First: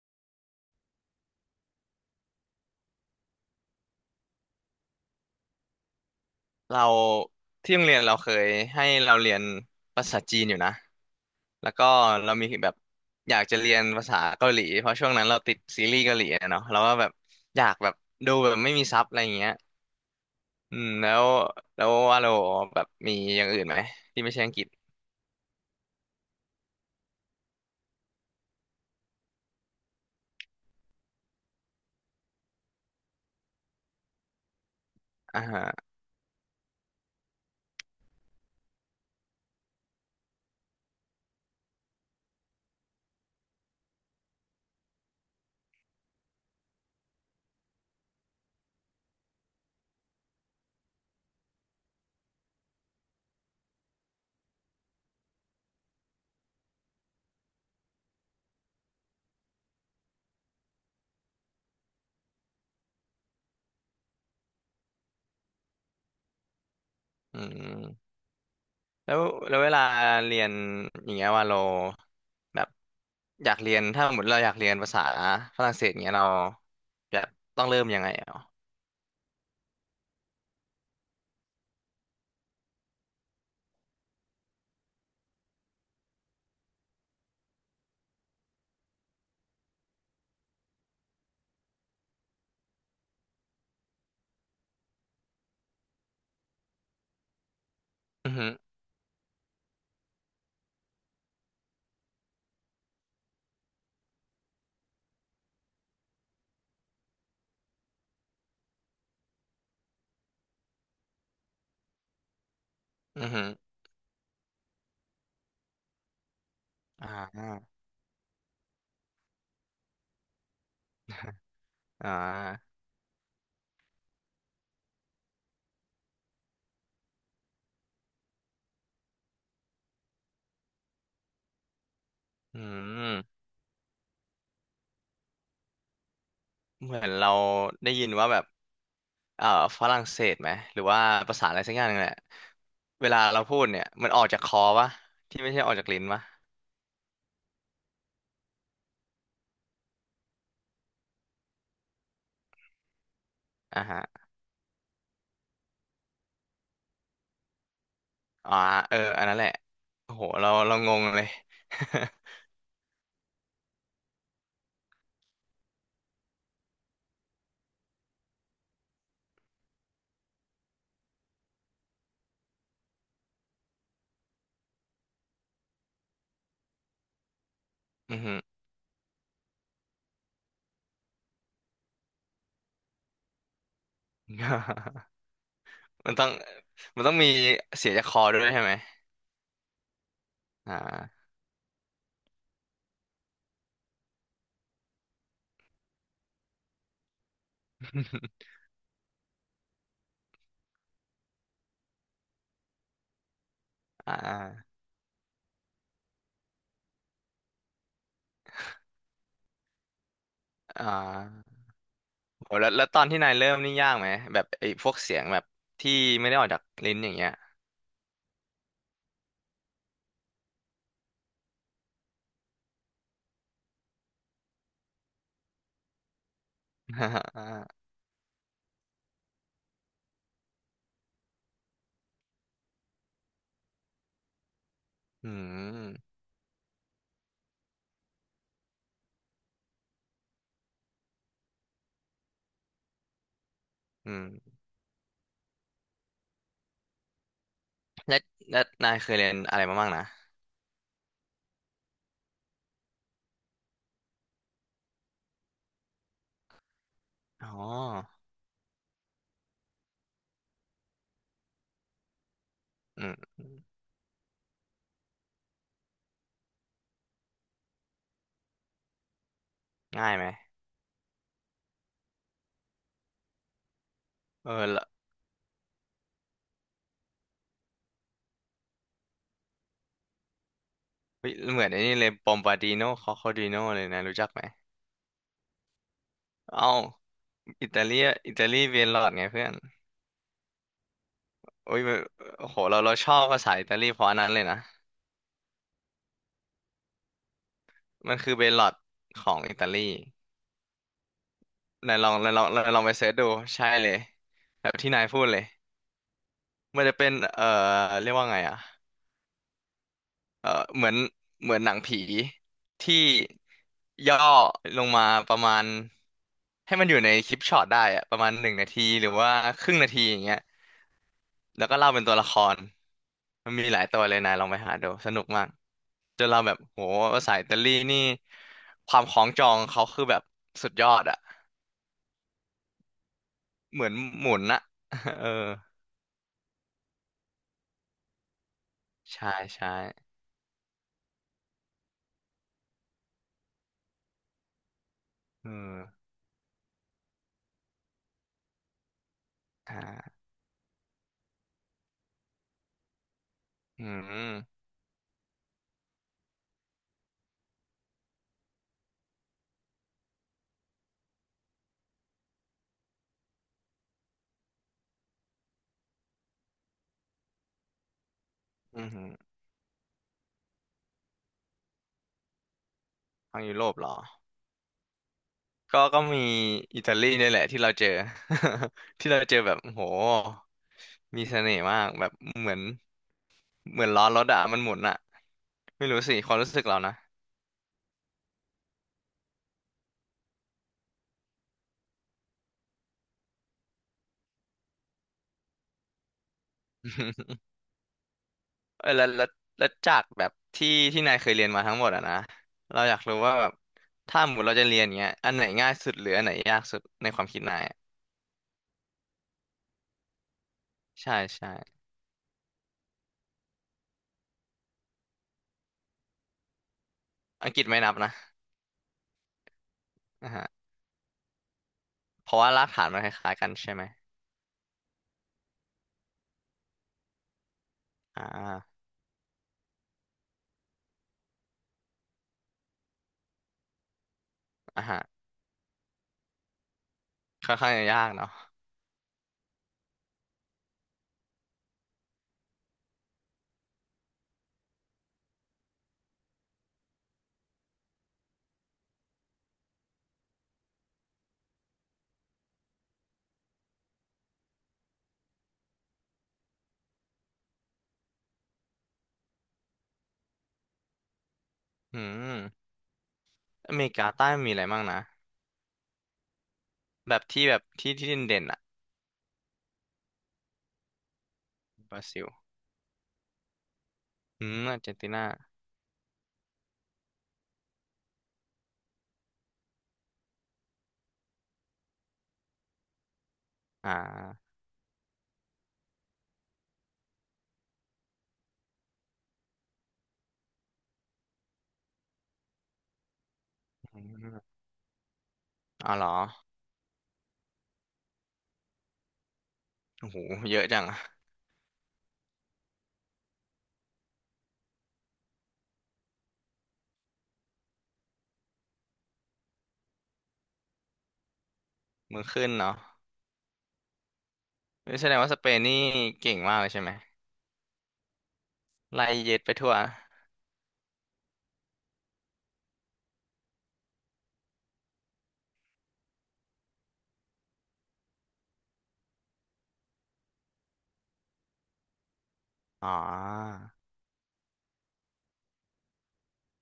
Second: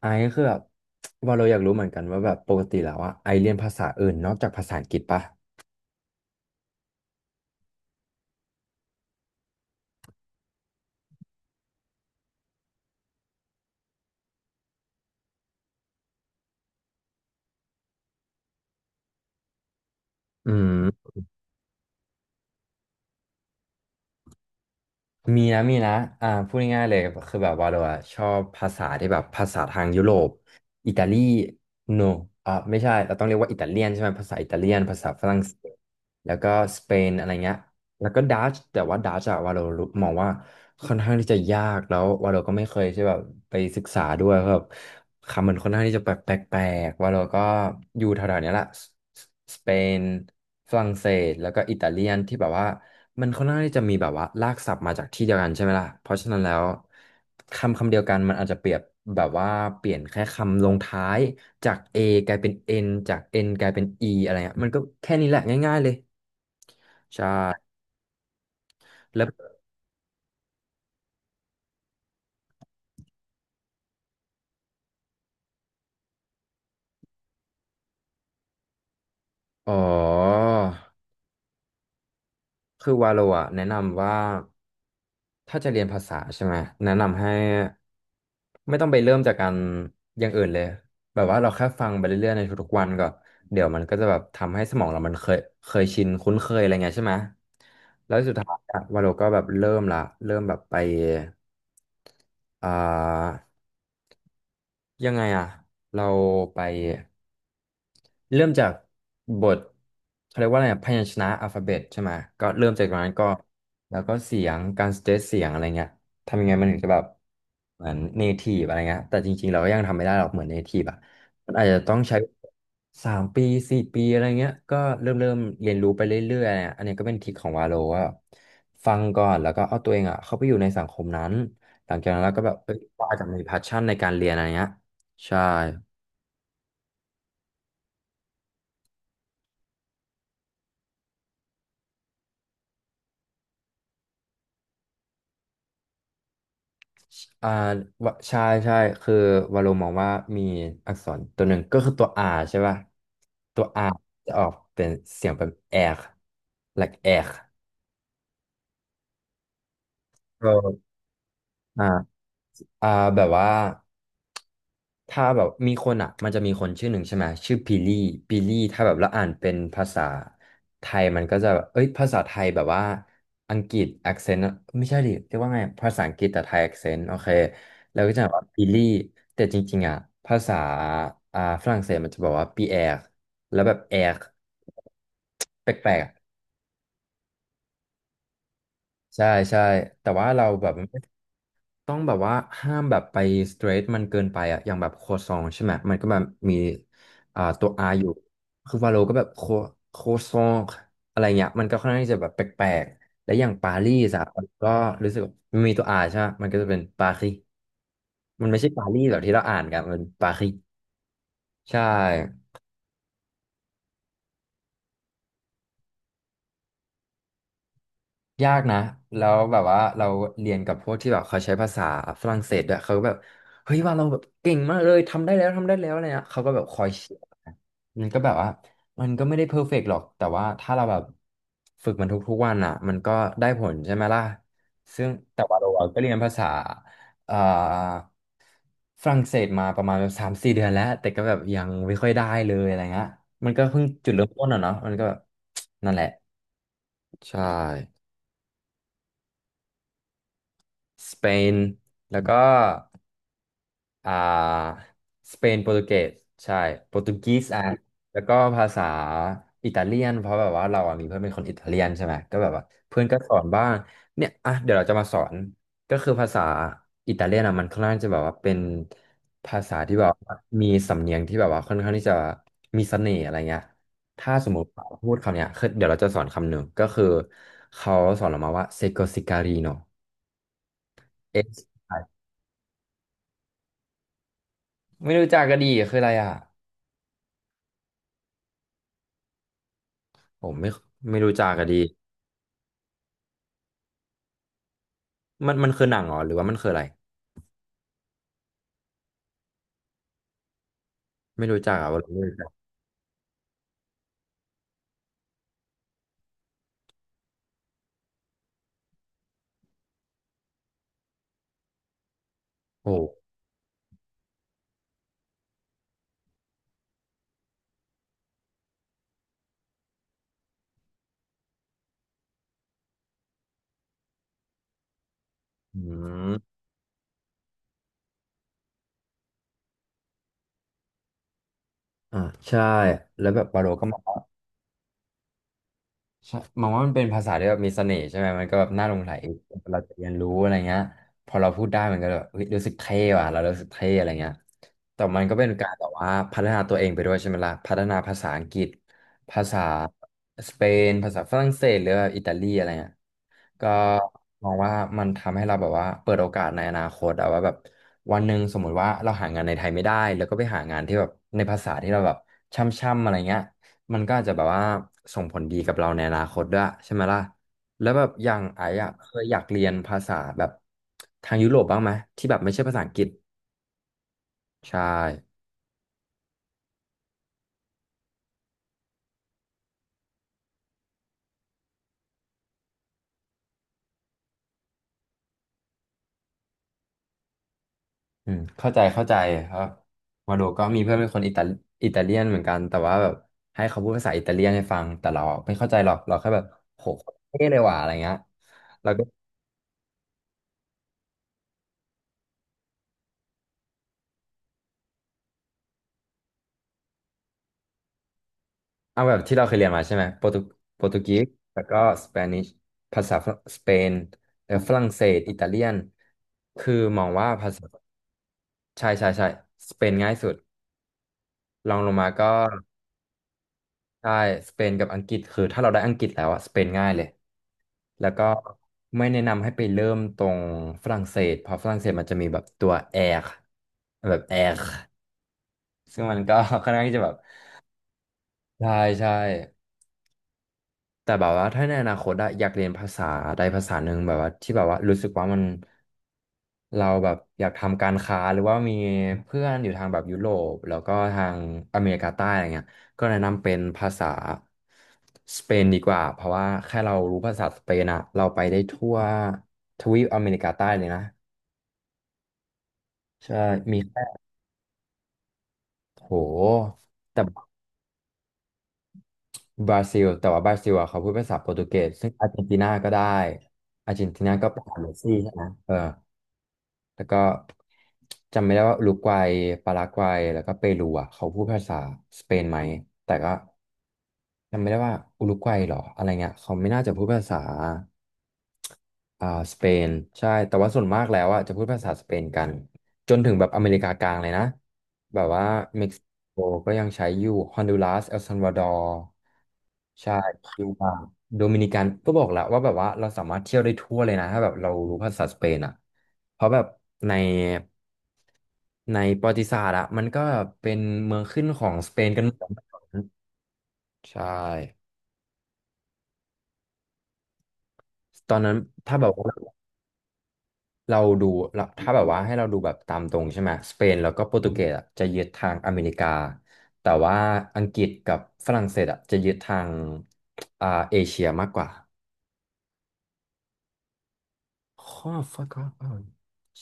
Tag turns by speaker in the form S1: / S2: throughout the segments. S1: ไอซ์คือแบบว่าเราอยากรู้เหมือนกันว่าแบบปกติแล้วอะไอซ์เรียนภาษาอื่นนอกจากภาษาอังกฤษปะ
S2: เราที่โรงเรียนเราเคยให้เราเรียนภาษาจีนอยู่นะแล้วก็เรามีแบบอยากจะเรียนภาษาเกาหลีเพราะช่วงนั้นเราติดซีรีส์เกาหลีอะเนาะเราก็แบบอยากแบบดูแบบไม่มีซับอะไรอย่างเงี้ย
S1: อื
S2: อื
S1: ม
S2: มแล้วว่าเราแบบมีอย่างอื่นไหมที่ไม่ใช่อังกฤษ
S1: มีนะมีนะพูดง่ายๆเลยคือแบบว่าเราอะชอบภาษาที่แบบภาษาทางยุโรปอิตาลีโนไม่ใช่เราต้องเรียกว่าอิตาเลียนใช่ไหมภาษาอิตาเลียนภาษาฝรั่ง
S2: อ่า
S1: เศส
S2: ฮะ
S1: แล้วก็สเปนอะไรเงี้ย แล้วก็ดัชแต่ว่าดัชอะวาโลรูมองว่าค่อนข้างที่จะยากแล้ววาโลก็ไม่เคยใช่แบบไปศึกษาด้วยครับบคำมันค่อนข้างที่จะแปลกแปลกวาโลก็อยู่แถวๆเนี้ยแหละสสเปนฝรั่งเศสแล้วก็อิตาเลียนที่แบบว่ามันค่อนข้างที่จะมีแบบว่ารากศัพท์มาจากที่เดียวกันใช่ไหมล่ะเพราะฉะนั้นแล้วคำคำเดียวกันมันอาจจะเปรียบแบบว่าเปลี่ยนแค่คำลงท้ายจาก A กลายเป็น N จาก N กลายเป็น E อะไรเงี้ยมันก็แค่นี้แหละง่ายๆเลยใช่
S2: อืมแล้ว
S1: แล้ว
S2: แล้วเวลาเรียนอย่างเงี้ยว่าเราแบบอยากเรียนถ้าสมมติเราอยากเรียนภาษาฝรั่งเศสเงี้ยเราแบบต้องเริ่มยังไงอ่ะ
S1: อ๋อคือวาโลอะแนะนำว่าถ้าจะเรียนภาษาใช่ไหมแนะนำให้ไม่ต้องไปเริ่มจากการอย่างอื่นเลยแบบว่าเราแค่ฟังไปเรื่อยๆในทุกๆวันก่อนเดี๋ยวมันก็จะแบบทำให้สมองเรามันเคยชินคุ้นเคยอะไรเงี้ยใช่ไหมแล้ว
S2: อื
S1: สุด
S2: อฮึ
S1: ท้ายอะวาโลก็แบบเริ่มละเริ่มแบบไปอ่ายังไงอะเราไป เริ่มจากบทเขาเรียกว่าอะไรอะพยัญชนะอัลฟาเบตใช่ไหมก็เริ่มจากตรงนั้นก็
S2: อือฮึ
S1: แล้วก็เสียงการสเตทเสียงอะไรเงี้ยทำยังไงมันถึงจะแบบ
S2: อ่า
S1: เหมือนเนทีฟอะไรเงี้ยแต่จริงๆเราก็ยังทำไม่ได้หรอกเหมือนเนทีฟอ่ะมันอาจจะต้อง
S2: อ่
S1: ใช้
S2: า
S1: สามปีสี่ปีอะไรเงี้ยก็เริ่มเรียนรู้ไปเรื่อยๆอะไรเงี้ยอันนี้ก็เป็นทริคของวาโลว่าแบบฟังก่อนแล้วก็เอาตัวเองอ่ะเข้าไปอยู่ในสังคมนั้นหลังจากนั้นเราก็แบบ
S2: อื
S1: เอ้ยว่า
S2: ม
S1: จะมีแพชชั่นในการเรียนอะไรเงี้ยใช่
S2: เหมือนเราได้ยินว่าแบบเอ่อฝรั่งเศสไหม หรือว่าภาษาอะไรสักอย่างนึงแหละเวลาเราพูดเนี่ยมันออกจากคอปะที่ไม่ใช่ออกจากลิ้นปะ
S1: อ่าวะใช่ใช่คือวาโลมองว่ามีอักษรตัวหนึ่งก็คือตัว R ใช่ป่ะตัว
S2: อ่า
S1: R
S2: ฮะ
S1: จะออกเป็นเสียงเป็นแอก like แอก
S2: อ่าเอออันนั้นแหละโอ้โห
S1: อ
S2: เรางงเลย
S1: อ่าอ่าแบบว่า ถ้าแบบมีคนอ่ะมันจะมีคนชื่อหนึ่งใช่ไหมชื่อพิลี่พิลี่ถ้าแบบแล้วอ่านเป็นภาษาไทยมันก็จะแบบเอ้ยภาษาไทยแบบว่าอังกฤษ accent ไม่ใช่ดิเรียกว่าไงภาษาอังกฤษแต่ไทย accent โอเคแล้วก็
S2: อือ
S1: จะ
S2: หื
S1: แบ
S2: อ
S1: บพิลี่แต่จริงๆอ่ะภาษาฝรั่งเศสมันจะบอกว่าปีแอร์แล้วแบบแอร์ แปลกๆอะ
S2: มันต้องมันต้องมีเสียจากคอด้วยใช่ไหม
S1: ใช่ใช่แต่ว่าเราแบบ
S2: อ่า
S1: ไม่ ต้องแบบว่าห้ามแบบไปสเตรทมันเกินไปอะอย่างแบบโคซองใช่ไหมมันก็แบบมีตัว R อยู่ คือวาโลก็แบบโคซองอะไรเงี้ยมันก็ค่อนข้างที่จะแบบแปลกๆและอย่างปารีส
S2: อ่
S1: อะมันก็
S2: า
S1: รู้สึกมันมีตัว R ใช่ไหมมันก็จะเป็นปารีมันไม่ใช่ปารีสแบบที่เราอ่านกันมันปารี
S2: อ่า
S1: ใช่
S2: โหแล้วตอนที่นายเริ่มนี่ยากไหมแบบไอ้พวกเสียงแบบที่ไม่ได้ออกจากลิ้นอย่างเงี้ย
S1: ยากนะแล้วแบบว่าเราเรียนกับพวกที่แบบเขาใช้ภาษาฝรั่งเศสด้วยเขาก็แบบเฮ้ยว่าเราแบบเก่งมากเลยทำได้แล้วทำได้แล้วอะไรเงี้ยเขาก็แบบคอยเชียร์นะ มันก็แบบว่ามันก็ไม่ได้เพอร์เฟกต์หรอกแต่ว่าถ้าเราแบบฝึกมันทุกๆวันอ่ะมันก็ได้ผลใช่ไหมล่ะซึ่ง
S2: อื
S1: แต่ว่าเราก็เรี
S2: ม
S1: ยนภาษาเอ่อฝรั่งเศสมาประมาณแบบสามสี่เดือนแล้วแต่ก็แบบยังไม่ค่อยได้เลยอะไรเงี้ยมันก็เพิ่งจุ
S2: อื
S1: ดเริ่มต้น
S2: ม
S1: อ่ะเนาะมันก็แบบนั่นแหละใช่
S2: แล้วแล้วนายเคยเรียนอะไรมาบ้างนะ
S1: สเปนแล้วก็อ่าสเปนโปรตุเกสใช่โปรตุกีส
S2: อ๋อ
S1: อ่ะแล้วก็ภาษาอิตาเลียนเพราะแบบว่าเราอ่ะมีเพื่อนเป็นคนอิตาเลียนใช่ไหมก็แบบว่าเพื่อ
S2: อื
S1: นก็
S2: ม
S1: สอนบ้างเนี่ยอ่ะเดี๋ยวเราจะมาสอนก็คือภาษาอิตาเลียนอ่ะมันค่อนข้างจะแบบว่าเป็นภาษาที่แบ
S2: ง่า
S1: บ
S2: ยไหม
S1: ว่ามีสำเนียงที่แบบว่าค่อนข้างที่จะมีเสน่ห์อะไรเงี้ยถ้าส
S2: เอ
S1: มม
S2: อ
S1: ติเรา
S2: ละ
S1: พูดคำเนี้ยคือเดี๋ยวเราจะสอนคำหนึ่งก็คือเขาสอนเรามาว่าเซโกซิการีโน
S2: เฮ้ยเหมือนไอ้นี่เลยปอมบาดิโนคอคอดิโนเลยนะรู้จักไหม
S1: ไม่รู้จักกะดีคืออะไรอ่ะ
S2: เอ้าอิตาเลียอิตาลีเบลลอดไงเพื่อน
S1: ผมไม่รู้จักอะ
S2: โอ้
S1: ดี
S2: ยโอ้โหเราชอบภาษาอิตาลีเพราะอันนั้นเลยนะ
S1: มันคือหนังเหรอหรือว่ามันคืออะไร
S2: มันคือเบลลอดของอิตาลี
S1: ไม่รู้จักอ่ะว่าเราไม่รู้จัก
S2: นายลองไปเสิร์ชดูใช่เลยแบบที่นายพูดเลยมันจะเป็นเรียกว่าไงอะ เออเหมือนเหมือนหนังผี
S1: โอ้
S2: ที่ย่อลงมาประมาณให้มันอยู่ในคลิปช็อตได้อะประมาณหนึ่งนาทีหรือว่าครึ่งนาทีอย่างเงี้ยแล้วก็เล่าเป็นตัวละครมันมีหลายตัวเลยนายลองไปหาดูสนุกมาก
S1: อื
S2: จนเราแบ
S1: ม
S2: บโหภาษาอิตาลีนี่ความคล้องจองเขาคือแบบสุดยอดอะ
S1: อ่าใช่แล้วแบบวาโล
S2: เห
S1: ก็
S2: มือน
S1: มา
S2: หมุนอะ เออ
S1: ใช่มองว่ามันเป็นภาษาที่แบบมีเสน่ห์ใช่ไหมมันก็แบบน่าหลงใหล
S2: ใช่ใช่
S1: เราจะเรียนรู้อะไรเงี้ยพอเราพูดได้มันก็แบบเฮ้ยรู้สึกเท่ว่ะเรารู้สึกเท่อะไรเงี้ยแต่มันก็เป็
S2: เอ
S1: น
S2: อ
S1: การแบบว่าพัฒนาตัวเองไปด้วยใช่ไหมล่ะพัฒนาภาษาอังกฤษภาษา
S2: อ่า
S1: สเปนภาษาฝรั่งเศสหรือว่าอิตาลีอะไรเงี้ยก็
S2: อืม
S1: มองว่ามันทำให้เราแบบว่าเปิดโอกาสในอนาคตอะว่าแบบวันหนึ่งสมมุติว่าเราหางานในไทยไม่ได้แล้วก็ไปหางานที่แบบในภาษาที่เราแบบช่ำๆอะไรเงี้ย มันก็อาจจะแบบว่าส่งผลดีกับเราในอนาคตด้วยใช่ไหมล่ะแล้วแบบอย่างไอ้
S2: อื
S1: อะเคย
S2: ม
S1: อยากเรียนภาษาแบบทางยุโรปบ้างไหมที่แบบไม่ใช่ภาษาอังกฤษ
S2: ทางยุโรปเหรอ
S1: ใช่
S2: ก็ก็มีอิตาลีเนี่ยแหละที่เราเจอ ที่เราเจอแบบโอ้โหมีเสน่ห์มากแบบเหมือนเหมือนล้อรถอะมันหมุนอะไม่รู้สิความรู้สึกเรานะ
S1: อืมเข้าใจเข้าใจครับมาโดก็มีเพื่อนเป็นคนอิตาเลียนเหมือนกันแต่ว่าแบบให้เขาพูดภาษาอิตาเลียนให้ฟังแต่เราไม่เข้าใจหรอกเราแค่แบบโหโคตร เท่เลยว่ะอะไรเงี้ย
S2: เออแล้วจากแบบที่นายเคยเรียนมาทั้งหมดอะนะเราอยากรู้ว่าแบบถ้าหมดเราจะเรียนเงี้ยอันไหนง่ายสุดหรืออันไหนยากสุดในความคิดนายอะ
S1: เอาแบบที่เราเคยเรียนมาใช่ไหมโปรตุ
S2: ใช่
S1: กีสแล้วก็
S2: ใช่
S1: สเปนิชภาษาสเปนแล้วฝรั่งเศสอิตาเลียนคือมองว่า
S2: อั
S1: ภา
S2: งกฤ
S1: ษา
S2: ษไม่นับนะ
S1: ใช่ใช่ใช่สเปนง่ายสุ
S2: อ่า
S1: ด
S2: ฮะ
S1: รองลงมาก็
S2: เพราะว่ารากฐานมันคล้ายๆกันใช่ไหม
S1: ใช่สเปนกับอังกฤษคือถ้าเราได้อังกฤษแล้วอะสเปนง่ายเลยแล้ว
S2: อ่
S1: ก็
S2: า
S1: ไม่แนะนำให้ไปเริ่มตรงฝรั่งเศสเพราะฝรั่งเศสมันจะมีแบบตัวแอร์แบบแอร์
S2: อ่าฮะ
S1: ซึ่งมันก็ ค่อนข้างที่จะแบบ
S2: ค่อนข้างจะยากเนาะ
S1: ใช่ใช่ แต่แบบว่าถ้าในอนาคตอะอยากเรียนภาษาใดภาษาหนึ่งแบบว่าที่แบบว่ารู้สึกว่ามันเราแบบอยากทำการค้าหรือว่ามีเพื่อนอยู่ทางแบบยุโรปแล้วก็ทางอเมริกาใต้อะไรเงี้ยก็แนะนำเป็นภาษาสเปนดีกว่าเพราะว่าแค่เรารู้ภาษาสเปนอะเราไปได้ทั่วทวีปอเมริกาใต้เลยนะ
S2: อืม
S1: ใช่
S2: อ
S1: มี
S2: เมริ
S1: แค่
S2: กาใต้มีอะไรบ้างนะ
S1: โห
S2: แบบที่
S1: แต่
S2: แบบที่ที่เด่นๆอ่ะ
S1: บราซิลแต่ว่าบราซิลอะเขาพูดภาษาโปรตุเกส
S2: บรา
S1: ซึ่ง
S2: ซิ
S1: อา
S2: ล
S1: ร์เจนตินาก็ได้อาร์เจนตินา
S2: อื
S1: ก็เป็
S2: ม
S1: นขอ
S2: อา
S1: ง
S2: ร์
S1: เม
S2: เจ
S1: ส
S2: นติ
S1: ซี่
S2: นา
S1: ใช่ไหมเออ แล้วก็จำไม่ได้ว่าอุรุกวัยปารากวัยแล้วก็เปรูอ่ะเขาพูดภาษาสเปนไหมแต่ก็
S2: อ่า
S1: จำไม่ได้ว่าอุรุกวัยเหรออะไรเงี้ยเขาไม่น่าจะพูดภาษาอ่าสเปนใช่แต่ว่าส่วนมากแล้วอ่ะจะพูดภาษาสเปนกันจนถึงแบบอเมริกา
S2: อ
S1: กลางเลย
S2: ม
S1: นะแบบว่าเม็
S2: อ๋
S1: ก
S2: อ
S1: ซิ
S2: เหรอ
S1: โกก็ยังใช้อยู่ฮอนดูรัสเอลซัลวาดอร์
S2: โอ้
S1: ใช่
S2: โหเย
S1: คิ
S2: อะ
S1: ว
S2: จัง
S1: บา
S2: อะ
S1: โดมินิกันก็บอกแล้วว่าแบบว่าเราสามารถเที่ยวได้ทั่วเลยนะถ้าแบบเรารู้ภาษาสเปนอ่ะเพราะแบบในในประวัติศาสตร์อะมันก็เป็นเมืองขึ้นของสเปนกั
S2: มื
S1: น
S2: อ
S1: หม
S2: ขึ้
S1: ด
S2: นเนาะ
S1: ใช่
S2: นี่แสดงว่าสเปนนี่เก่งมากเลยใช่ไหม
S1: ตอนนั้นถ้าแบ
S2: ไล่
S1: บว่า
S2: เย็ดไปทั่ว
S1: เราดูเราถ้าแบบว่าให้เราดูแบบตามตรงใช่ไหมสเปนแล้วก็โปรตุเกสอะจะยึดทางอเมริกาแต่ว่าอังกฤษกับฝรั่งเศสอะจะยึดทางเอเชียมากกว่า
S2: อ๋อ
S1: ข้อ fuck off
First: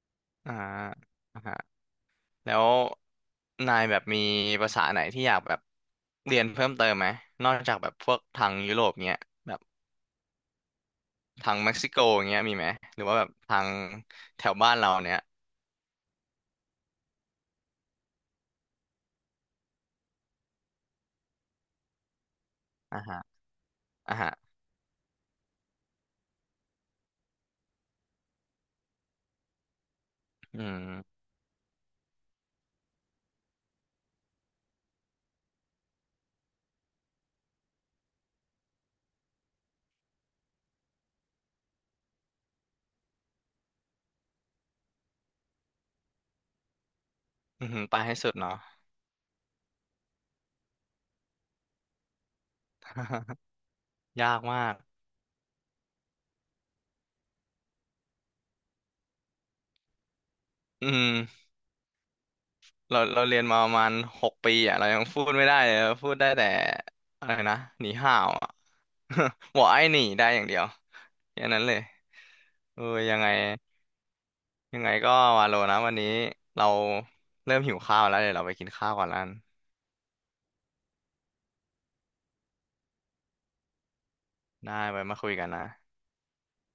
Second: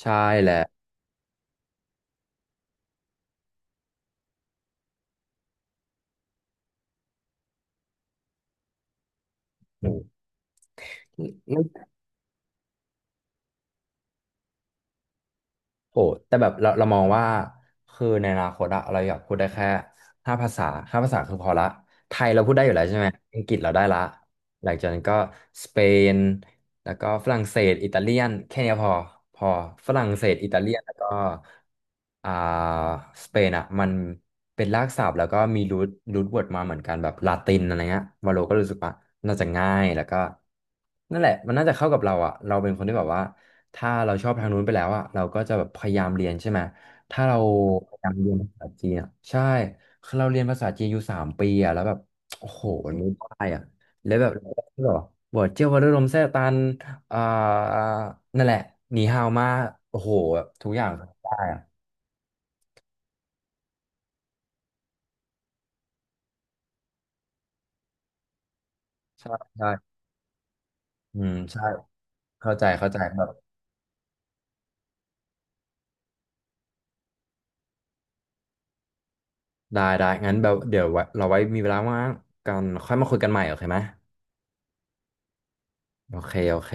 S1: ใช่แห
S2: อ่า
S1: ละ
S2: อ่าฮะแล้วนายแบบมีภาษาไหนที่อยากแบบเรียนเพิ่มเติมไหมนอกจากแบบพวกทางยุโรปเงี้ยแบบ
S1: อื
S2: ทางเม็ก
S1: ม
S2: ซิโกเงี้ยมีไหมหรือว่าแบบทางแถวบ้านเราเนี้ย
S1: โหแต่แบบเรามองว่าคือในอนาคตอะเราอยากพูดได้แค่ห้าภาษาห้าภาษาคือพอละไทยเราพูดได้อยู่แล้วใช่
S2: อ่า
S1: ไหม
S2: ฮะ
S1: อังกฤษเราได้ละ
S2: อ่าฮะ
S1: หลังจากนั้นก็สเปนแล้วก็ฝรั่งเศสอิตาเลียนแค่เนี้ยพอพอฝรั่งเศสอิตา
S2: อื
S1: เลียนแล้วก็
S2: ม
S1: อ่าสเปนอะมันเป็นรากศัพท์แล้วก็มีรูทเวิร์ดมาเหมือนกันแบบลาตินอะไรเงี้ยวาโลก็รู้สึกว่าน่าจะง่ายแล้วก็นั่นแหละมันน่าจะเข้ากับเราอะเราเป็นคนที่แบบว่า ถ้าเราชอบทางนู้นไปแล้วอ่ะเราก็จะแบบพยายามเรียนใช่ไหมถ้าเรา
S2: อืม
S1: พ
S2: ไป
S1: ยายา
S2: ให้
S1: ม
S2: สุ
S1: เรีย
S2: ด
S1: นภา
S2: เนาะ
S1: ษาจีนอ่ะใช่คือเราเรียนภาษาจีนอยู่3 ปีอ่ะแล้วแบบโอ้โหมันไม่ได้ อ่ะแล้วแบบ
S2: ยากมาก
S1: หรอบอกเจ้าวรุลมแซ่ตันอ่านั่นแหละหนีฮาวมาโอ้โหแบบทุกอ
S2: อื
S1: ย่าง
S2: ม
S1: ได้อ่ะ
S2: เราเรียนมาประมาณหกปีอ่ะเรายังพูดไม่ได้เลยเราพูดได้แต่อะไรนะหนีห่าวอ่ะ
S1: ใช่
S2: บอ
S1: ใช่
S2: กไอ้หนีได้อย่างเดียว
S1: อืม
S2: แค่นั้
S1: ใช่
S2: นเลย
S1: เข้าใจ
S2: เออ
S1: เข้าใจ
S2: ยั
S1: แบ
S2: งไง
S1: บ
S2: ยังไงก็วาโลนะวันนี้เราเริ่มหิวข้าวแล้วเดี๋ยวเราไปกินข้าวก่อนแล้วกัน
S1: ได้ได้งั้นแบบเดี๋ยวไว้มีเวลาว่างกันค่อยมาคุยกันใหม่โอเคไหม
S2: ได้ไว้มาคุยกันนะ
S1: โอเคโอเค